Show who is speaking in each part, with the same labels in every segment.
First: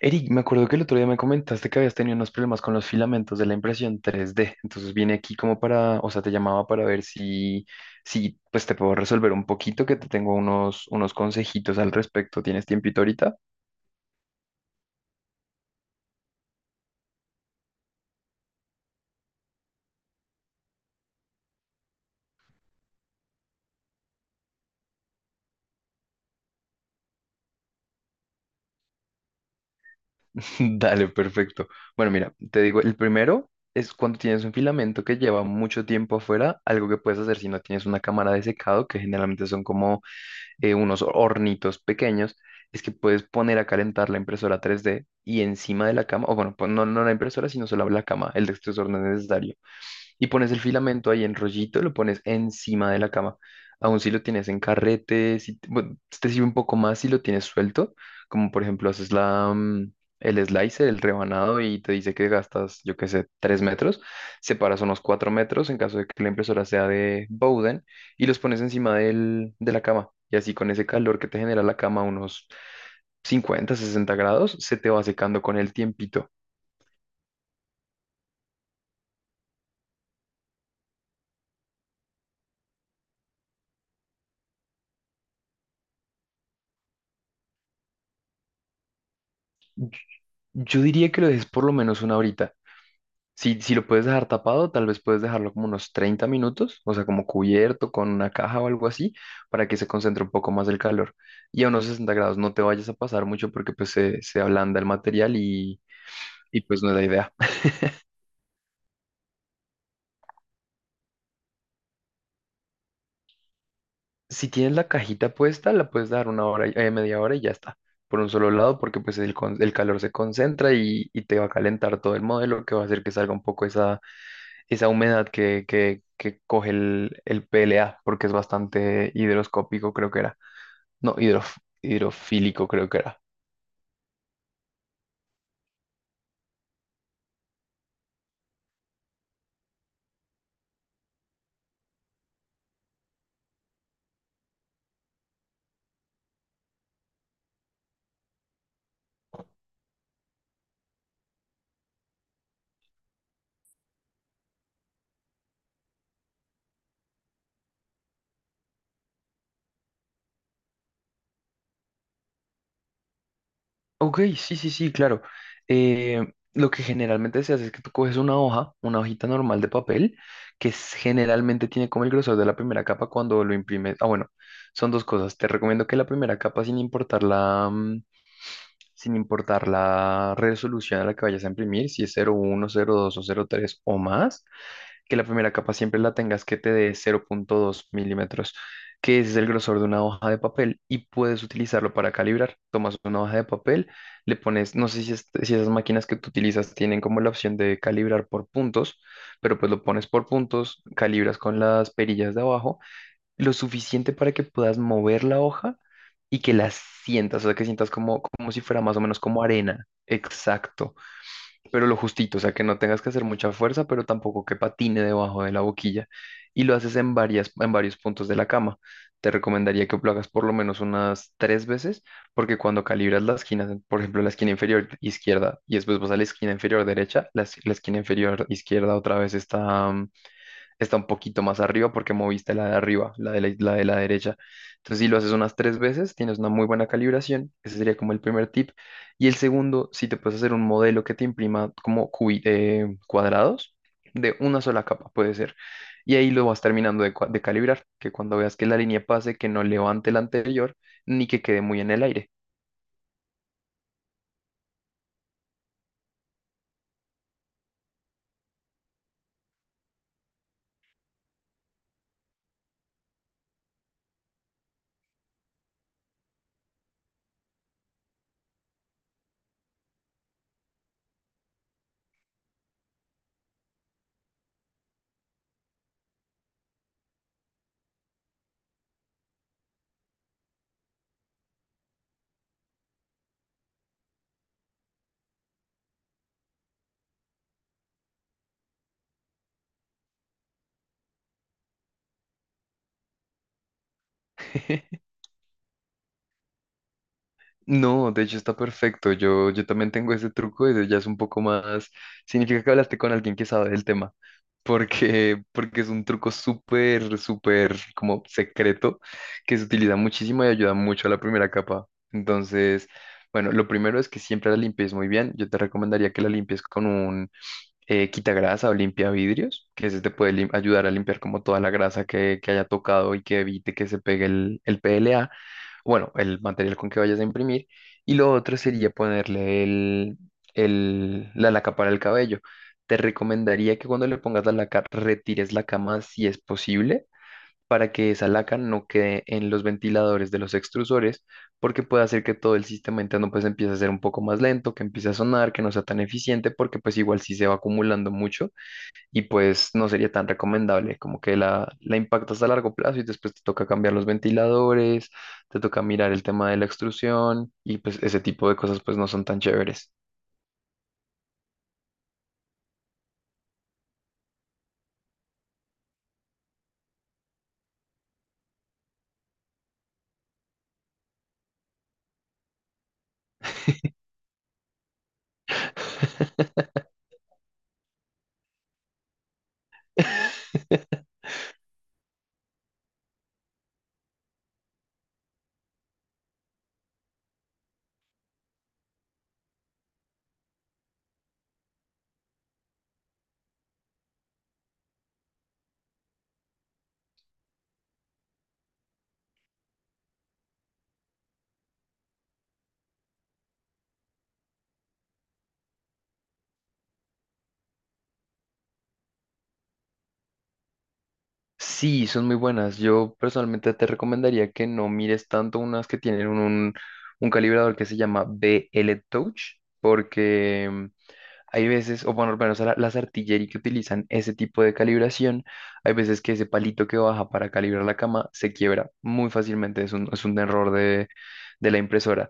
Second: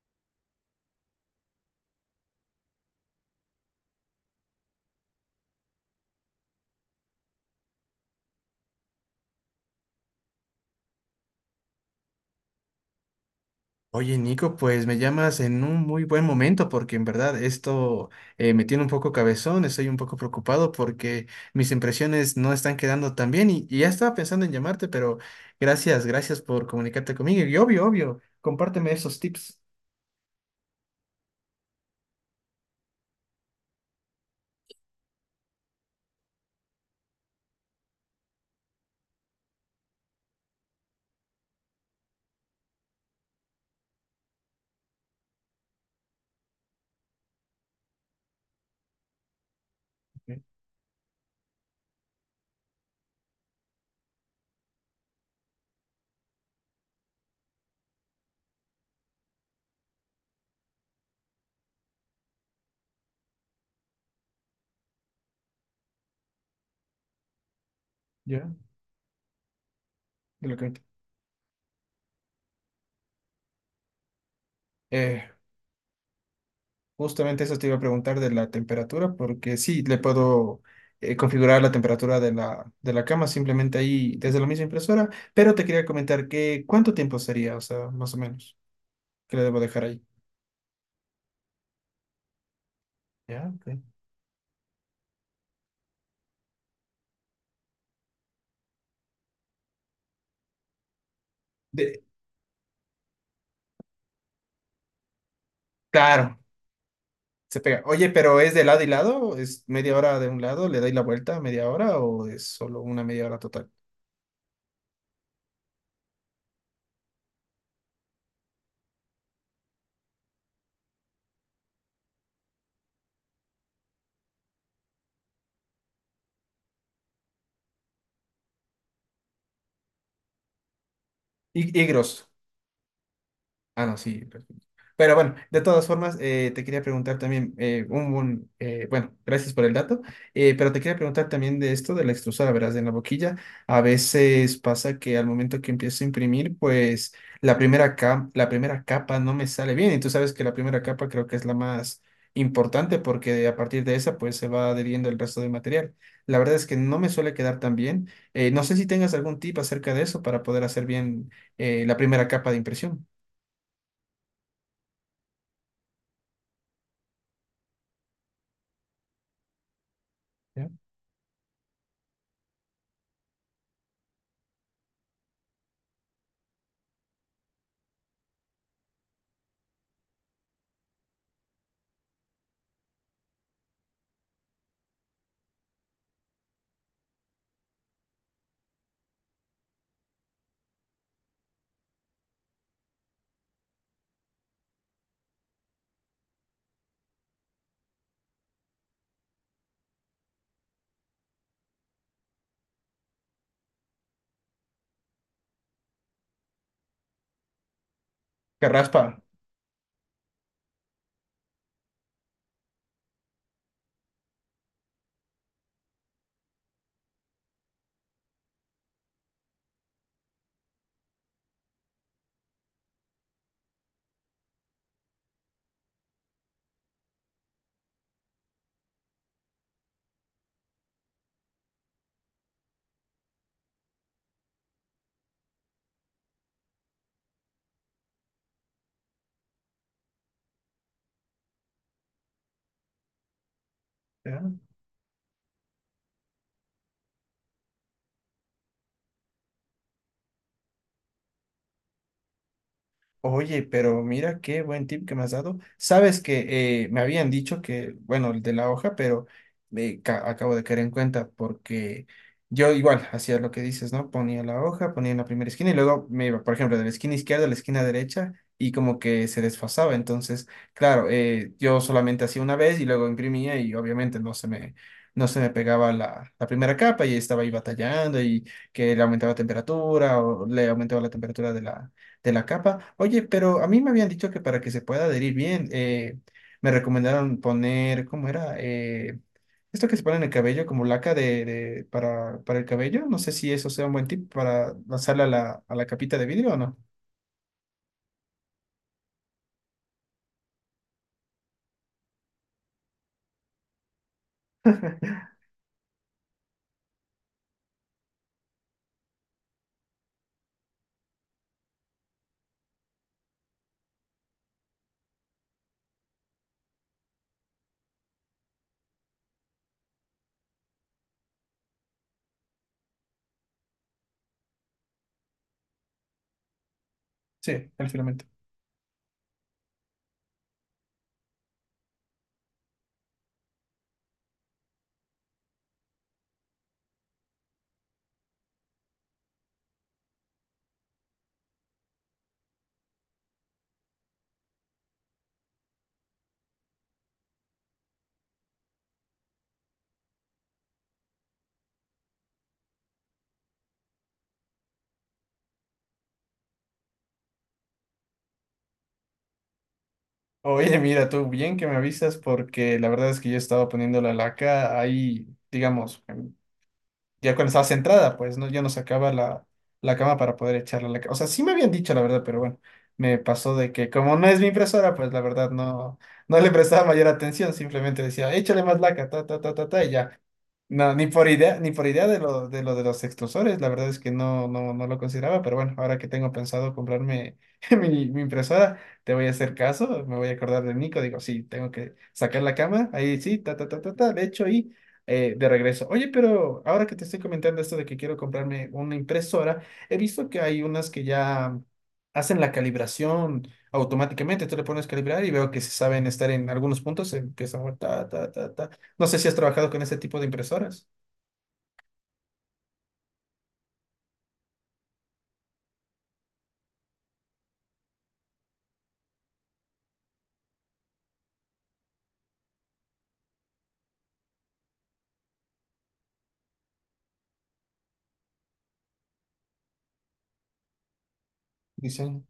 Speaker 1: Eric, me acuerdo que el otro día me comentaste que habías tenido unos problemas con los filamentos de la impresión tres d. Entonces vine aquí como para, o sea, te llamaba para ver si, si pues te puedo resolver un poquito, que te tengo unos consejitos al respecto. ¿Tienes tiempito ahorita?
Speaker 2: Oye, Nico, pues me llamas en un muy buen momento porque en verdad esto me tiene un poco cabezón, estoy un poco preocupado porque mis impresiones no están quedando tan bien y ya estaba pensando en llamarte, pero gracias por comunicarte conmigo y obvio, compárteme esos tips.
Speaker 1: Dale, perfecto. Bueno, mira, te digo, el primero es cuando tienes un filamento que lleva mucho tiempo afuera, algo que puedes hacer si no tienes una cámara de secado, que generalmente son como unos hornitos pequeños, es que puedes poner a calentar la impresora 3D y encima de la cama, o bueno, pues no, no la impresora, sino solo la cama, el extrusor no es necesario y
Speaker 2: Ok.
Speaker 1: pones el filamento ahí en rollito, lo pones encima de la cama. Aún si lo tienes en carrete, si, te bueno, te sirve un poco más si lo tienes suelto, como por ejemplo haces la, el slicer, el rebanado y te dice que gastas, yo qué sé, 3 metros, separas unos 4 metros en caso de que la impresora sea de Bowden y los
Speaker 2: Ya,
Speaker 1: pones encima del, de la cama. Y
Speaker 2: de
Speaker 1: así
Speaker 2: lo
Speaker 1: con
Speaker 2: que-
Speaker 1: ese calor que te genera la cama, unos 50 60 grados, se te va
Speaker 2: eh,
Speaker 1: secando con el tiempito.
Speaker 2: justamente eso te iba a preguntar de la temperatura porque sí, le puedo configurar la temperatura de la cama simplemente ahí desde la misma impresora, pero te quería comentar que cuánto tiempo sería, o sea, más o menos, que lo debo dejar ahí.
Speaker 1: Yo diría que lo dejes por lo menos una hora.
Speaker 2: Ya,
Speaker 1: Si, si
Speaker 2: ok.
Speaker 1: lo puedes dejar tapado, tal vez puedes dejarlo como unos 30 minutos, o sea, como cubierto con una caja o algo así, para que se concentre un poco más el calor. Y a unos
Speaker 2: De-
Speaker 1: 60 grados no te vayas a pasar mucho porque pues se ablanda el material
Speaker 2: claro,
Speaker 1: y pues no es la idea.
Speaker 2: se pega. Oye, pero ¿es de lado y lado? ¿Es media hora de un lado? ¿Le dais la vuelta media hora o es solo una media hora total?
Speaker 1: Si tienes la cajita puesta, la puedes dar una hora, y- media hora y ya está, por un solo lado, porque pues el, con- el calor se concentra y te va a calentar todo el modelo, que va a hacer que salga un poco esa, esa humedad que coge el PLA, porque es bastante higroscópico, creo que era. No, hidrof-
Speaker 2: Y grosso.
Speaker 1: hidrofílico creo que era.
Speaker 2: Ah, no, sí, perfecto. Pero bueno, de todas formas, te quería preguntar también, bueno, gracias por el dato, pero te quería preguntar también de esto de la extrusora, verás, de la boquilla. A veces pasa que al momento que empiezo a imprimir, pues la primera capa no me sale bien. Y tú sabes que la primera capa creo que es la más importante porque a partir de esa, pues se va adheriendo el resto del material. La verdad es que no me suele quedar tan bien. No sé si tengas algún tip acerca de eso para poder hacer bien, la primera capa de impresión.
Speaker 1: Ok, sí, sí, sí, claro. Eh, lo que generalmente se hace es que tú coges una hoja, una hojita normal de papel, que es- generalmente tiene como el grosor de la primera capa cuando lo imprimes. Ah, bueno, son dos cosas. Te recomiendo que la primera capa, sin importar la, sin importar la resolución a la que vayas a imprimir, si es cero uno cero dos o cero tres o más, que la primera capa siempre la tengas que te dé 0,2 milímetros, que es el grosor de una hoja de papel y puedes utilizarlo para calibrar. Tomas una hoja de papel, le pones, no sé si, es- si esas máquinas que tú utilizas tienen como la opción de calibrar por puntos, pero pues lo pones por puntos, calibras con las perillas de abajo, lo suficiente para que puedas mover la hoja y que la sientas, o sea, que sientas como, como si
Speaker 2: Que
Speaker 1: fuera más o
Speaker 2: raspa.
Speaker 1: menos como arena. Exacto, pero lo justito, o sea, que no tengas que hacer mucha fuerza, pero tampoco que patine debajo de la boquilla. Y lo haces en varias, en varios puntos de la cama. Te recomendaría que lo hagas por lo menos unas tres veces, porque cuando calibras las esquinas, por ejemplo, la esquina inferior izquierda y después vas a la esquina inferior derecha, la, es- la esquina inferior izquierda otra vez está está un poquito más arriba porque moviste la de arriba, la de la derecha. Entonces, si lo haces unas tres veces, tienes una muy buena calibración. Ese sería como el primer tip. Y el segundo, si te puedes hacer un modelo que te imprima como cubi cuadrados de
Speaker 2: Ya.
Speaker 1: una sola capa, puede ser. Y ahí lo vas terminando de, cua- de calibrar, que cuando veas que la línea pase, que no levante la anterior, ni que quede muy en el aire.
Speaker 2: Oye, pero mira qué buen tip que me has dado. Sabes que me habían dicho que, bueno, el de la hoja, pero acabo de caer en cuenta porque yo igual hacía lo que dices, ¿no? Ponía la hoja, ponía en la primera esquina y luego me iba, por ejemplo, de la esquina izquierda a la esquina derecha y como que se desfasaba. Entonces, claro, yo solamente hacía una vez y luego imprimía y obviamente no se me pegaba la primera capa y estaba ahí batallando y que le aumentaba temperatura o le aumentaba la temperatura de la capa. Oye, pero a mí me habían dicho que para que se pueda adherir bien, me recomendaron poner, ¿cómo era? Esto que se pone en el cabello, como laca para el cabello. No sé si eso sea un buen tip para lanzarla a la capita de vidrio o no.
Speaker 1: No, de hecho está perfecto. Yo también tengo ese truco y ya es un poco más. Significa que hablaste con alguien que sabe del tema, porque es un truco súper, súper como secreto que se utiliza muchísimo y ayuda mucho a la primera capa. Entonces, bueno, lo primero es que siempre la limpies muy bien. Yo te recomendaría que la limpies con un quitagrasa o limpia vidrios, que ese te puede lim- ayudar a limpiar como toda la grasa que haya tocado y que evite que se pegue el PLA, bueno, el material con que vayas a imprimir,
Speaker 2: Sí, el
Speaker 1: y
Speaker 2: filamento.
Speaker 1: lo otro sería ponerle el- la laca para el cabello. Te recomendaría que cuando le pongas la laca, retires la cama si es posible, para que esa laca no quede en los ventiladores de los extrusores, porque puede hacer que todo el sistema interno pues empiece a ser un poco más lento, que empiece a sonar, que no sea tan eficiente, porque pues igual si se va acumulando mucho y pues no sería tan recomendable, como que la impactas a largo plazo y después te toca cambiar los ventiladores, te toca mirar el tema de la extrusión y pues ese tipo de cosas pues no son tan chéveres.
Speaker 2: Oye, mira, tú bien que me avisas porque la verdad es que yo estaba poniendo la laca ahí, digamos, ya cuando estaba centrada, pues no, ya no sacaba la cama para poder echarla a O sea, sí me habían dicho la verdad, pero bueno, me pasó de que como no es mi impresora, pues la verdad no le prestaba mayor atención, simplemente decía, échale más laca, ta, ta, ta, ta, ta, y ya. No, ni por idea, ni por idea de lo de los extrusores, la verdad es que no lo consideraba, pero bueno, ahora que tengo pensado comprarme mi impresora, te voy a hacer caso, me voy a acordar de Nico, digo, sí, tengo que sacar la cama, ahí sí, ta, ta, ta, ta, ta, de hecho, y de regreso. Oye, pero ahora que te estoy comentando esto de que quiero comprarme una impresora, he visto que hay unas que ya hacen la calibración automáticamente, tú le pones calibrar y veo que se saben estar en algunos puntos, empiezan, a ta, ta, ta, ta. No sé si has trabajado con ese tipo de impresoras.
Speaker 1: Sí, son muy buenas. Yo personalmente te recomendaría que no mires tanto unas que tienen un calibrador que se llama BL Touch, porque hay veces, o bueno, al menos la- las artillerías que utilizan ese tipo de calibración, hay veces que ese palito que baja para calibrar la cama se quiebra muy fácilmente, es un error de la
Speaker 2: Dicen
Speaker 1: impresora.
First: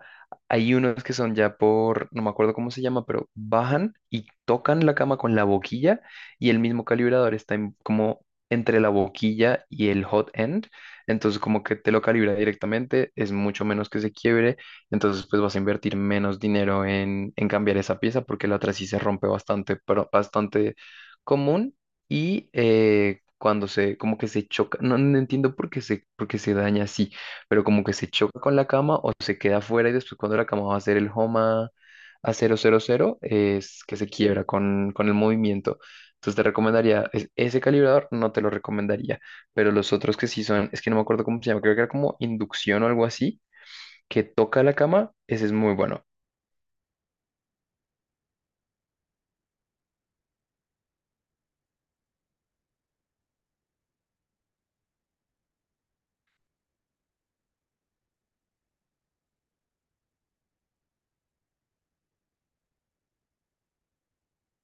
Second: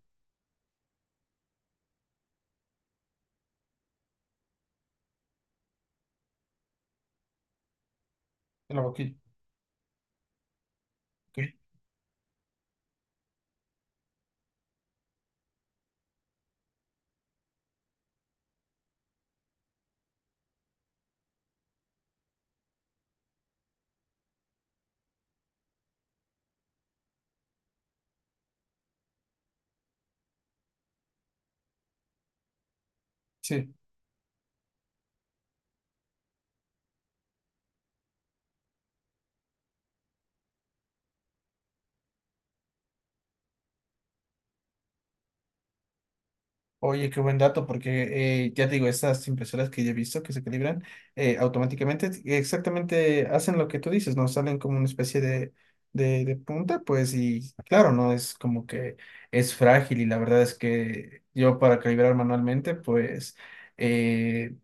Speaker 1: Hay unos que son ya por, no me acuerdo cómo se llama, pero bajan y tocan la cama con la boquilla y el mismo calibrador está en- como
Speaker 2: en
Speaker 1: entre
Speaker 2: la
Speaker 1: la
Speaker 2: boquilla.
Speaker 1: boquilla y el hot end, entonces
Speaker 2: Ok.
Speaker 1: como que te lo calibra directamente, es mucho menos que se quiebre, entonces, pues vas a invertir menos dinero en cambiar esa pieza porque la otra sí se rompe bastante, pero bastante común y cuando se, como que se choca, no, no entiendo por qué se daña así, pero como que se choca con la cama o se queda afuera y después cuando la cama va a hacer el homa a cero cero cero
Speaker 2: Sí.
Speaker 1: es que se quiebra con el movimiento. Entonces te recomendaría, es- ese calibrador no te lo recomendaría, pero los otros que sí son, es que no me acuerdo cómo se llama, creo que era como inducción o algo así, que toca la cama, ese es muy bueno.
Speaker 2: Oye, qué buen dato, porque ya te digo, estas impresoras que yo he visto que se calibran automáticamente, exactamente hacen lo que tú dices, ¿no? Salen como una especie de punta, pues, y claro, no es como que es frágil, y la verdad es que yo para calibrar manualmente, pues, eh,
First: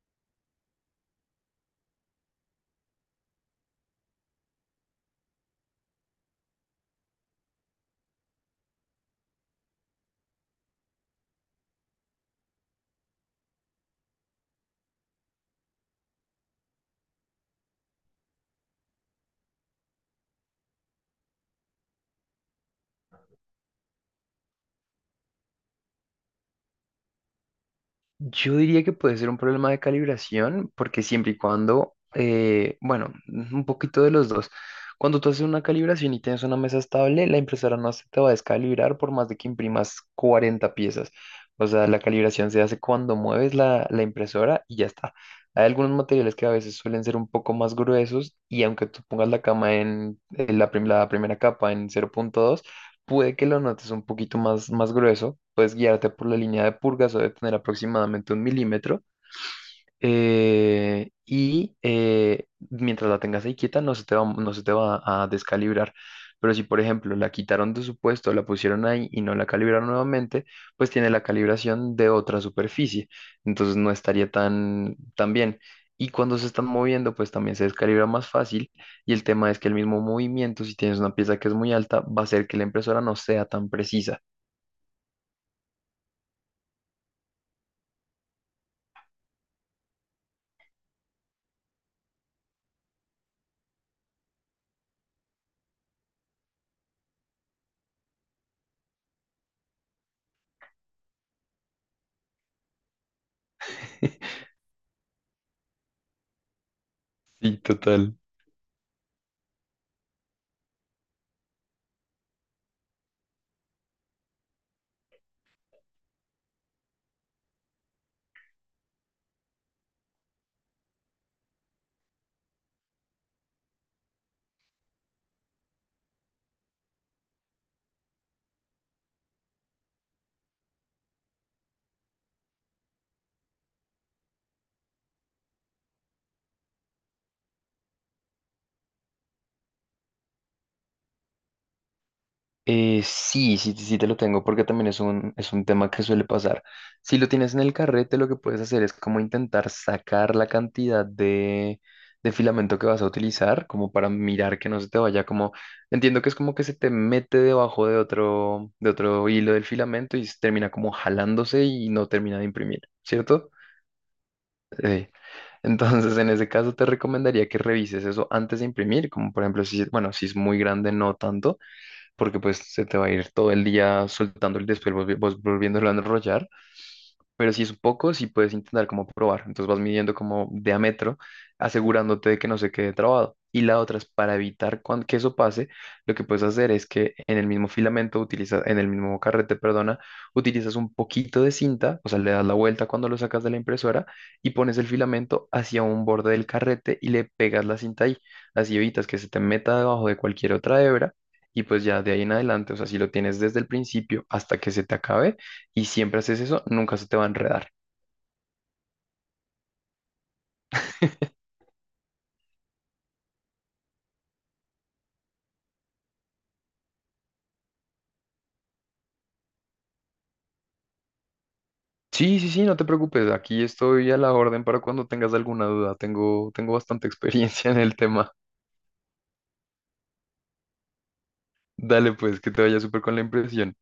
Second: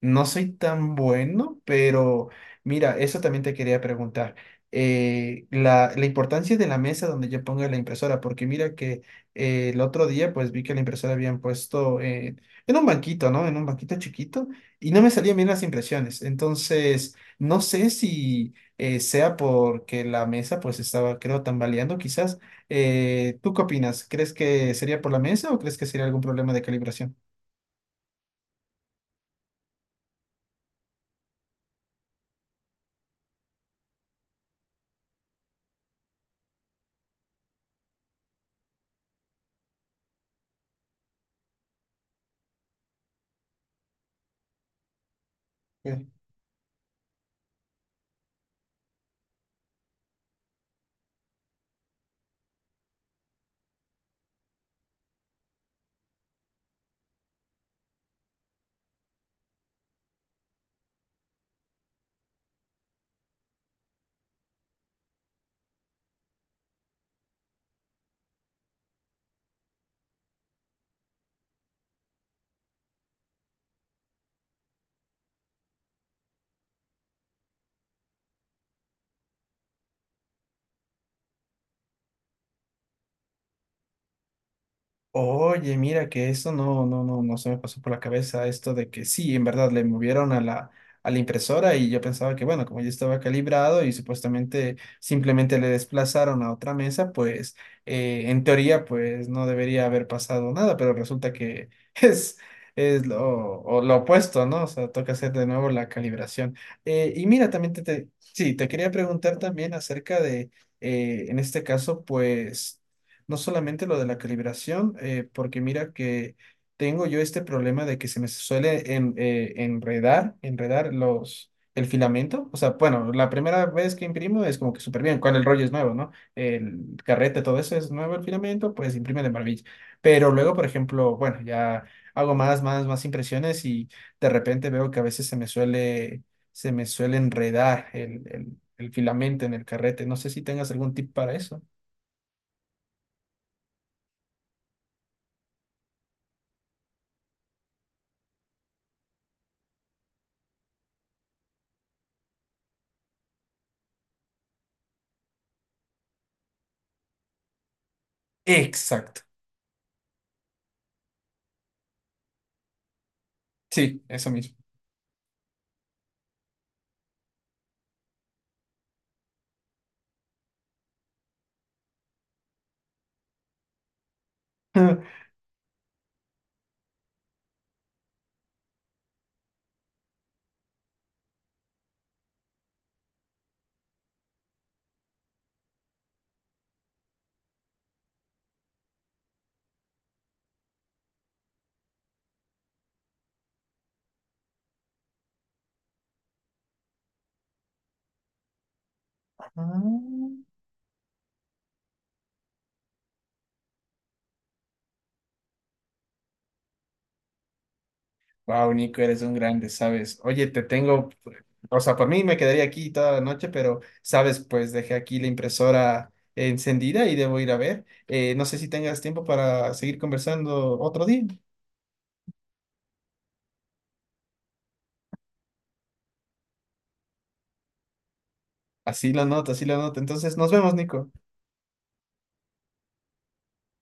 Speaker 2: no soy tan bueno, pero mira, eso también te quería preguntar. La importancia de la mesa donde yo ponga la impresora, porque mira que el otro día pues vi que la impresora habían puesto en un banquito, ¿no? En un banquito chiquito y no me salían bien las impresiones. Entonces, no sé si sea porque la mesa pues estaba, creo, tambaleando quizás. ¿Tú qué opinas? ¿Crees que sería por la mesa o crees que sería algún problema de calibración?
Speaker 1: Yo diría que puede ser un problema de calibración, porque siempre y cuando, bueno, un poquito de los dos. Cuando tú haces una calibración y tienes una mesa estable, la impresora no se te va a descalibrar por más de que imprimas 40 piezas. O sea, la calibración se hace cuando mueves la, la impresora y ya está. Hay algunos materiales que a veces suelen ser un poco más gruesos y aunque tú pongas la cama en la, prim- la primera capa en cero punto dos. Puede que lo notes un poquito más, más grueso, puedes guiarte por la línea de purgas o de tener aproximadamente un milímetro, mientras la tengas ahí quieta no se te va, no se te va a descalibrar. Pero si, por ejemplo, la quitaron de su puesto, la pusieron ahí y no la calibraron nuevamente, pues tiene la calibración de otra superficie. Entonces no estaría tan, tan bien. Y cuando se están moviendo, pues también se descalibra más fácil. Y el tema es que el mismo movimiento, si tienes una pieza que es muy alta, va a hacer que la impresora no sea tan precisa.
Speaker 2: Oye, mira que eso no se me pasó por la cabeza esto de que sí, en verdad le movieron a a la impresora y yo pensaba que bueno, como ya estaba calibrado y supuestamente simplemente le desplazaron a otra mesa, pues en teoría pues no debería haber pasado nada, pero resulta que es, es lo, o lo opuesto, ¿no? O sea, toca hacer de nuevo la calibración. Y mira,
Speaker 1: Sí,
Speaker 2: también
Speaker 1: total.
Speaker 2: sí, te quería preguntar también acerca de, en este caso, pues... No solamente lo de la calibración, porque mira que tengo yo este problema de que se me suele en- enredar, enredar los, el filamento. O sea, bueno, la primera vez que imprimo es como que súper bien, cuando el rollo es nuevo, ¿no? El carrete, todo eso es nuevo, el filamento, pues imprime de maravilla. Pero luego, por ejemplo, bueno, ya hago más impresiones y de repente veo que a veces se me suele enredar el el filamento en el carrete. No sé si tengas algún tip para eso.
Speaker 1: Sí, sí, sí te lo tengo porque también es un tema que suele pasar. Si lo tienes en el carrete, lo que puedes hacer es como intentar sacar la cantidad de filamento que vas a utilizar, como para mirar que no se te vaya como, entiendo que es como que se te mete debajo de
Speaker 2: Exacto.
Speaker 1: otro hilo del filamento y se termina como jalándose y no termina de imprimir, ¿cierto?
Speaker 2: Sí, eso mismo.
Speaker 1: Sí. Entonces, en ese caso, te recomendaría que revises eso antes de imprimir, como por ejemplo, si, bueno, si es muy grande, no tanto porque pues se te va a ir todo el día soltando el después volvi- vos volviéndolo a enrollar. Pero si es un poco, sí puedes intentar como probar. Entonces vas midiendo como de a metro, asegurándote de que no se quede trabado. Y la otra es para evitar cuan- que eso pase, lo que puedes hacer es que en el mismo filamento utilizas, en el mismo carrete, perdona, utilizas un poquito de cinta, o sea, le das la vuelta cuando lo sacas de la impresora y pones el filamento hacia un borde del carrete y le pegas la cinta ahí. Así evitas que se te meta debajo de cualquier otra hebra y pues ya de ahí en adelante, o sea, si lo tienes desde el principio hasta que se te acabe y siempre haces eso, nunca se te va a enredar.
Speaker 2: Wow, Nico, eres un grande, ¿sabes? Oye, te tengo, o sea, por mí me quedaría aquí toda la noche, pero, ¿sabes? Pues dejé aquí la impresora encendida y debo ir a ver. No sé si tengas tiempo para seguir conversando otro día.
Speaker 1: Sí, sí, sí, no te preocupes, aquí estoy a la orden para cuando tengas alguna duda, tengo, tengo bastante experiencia en el tema.
Speaker 2: Así lo noto, así lo noto. Entonces, nos vemos, Nico.
Speaker 1: Dale pues, que te vaya súper con la impresión.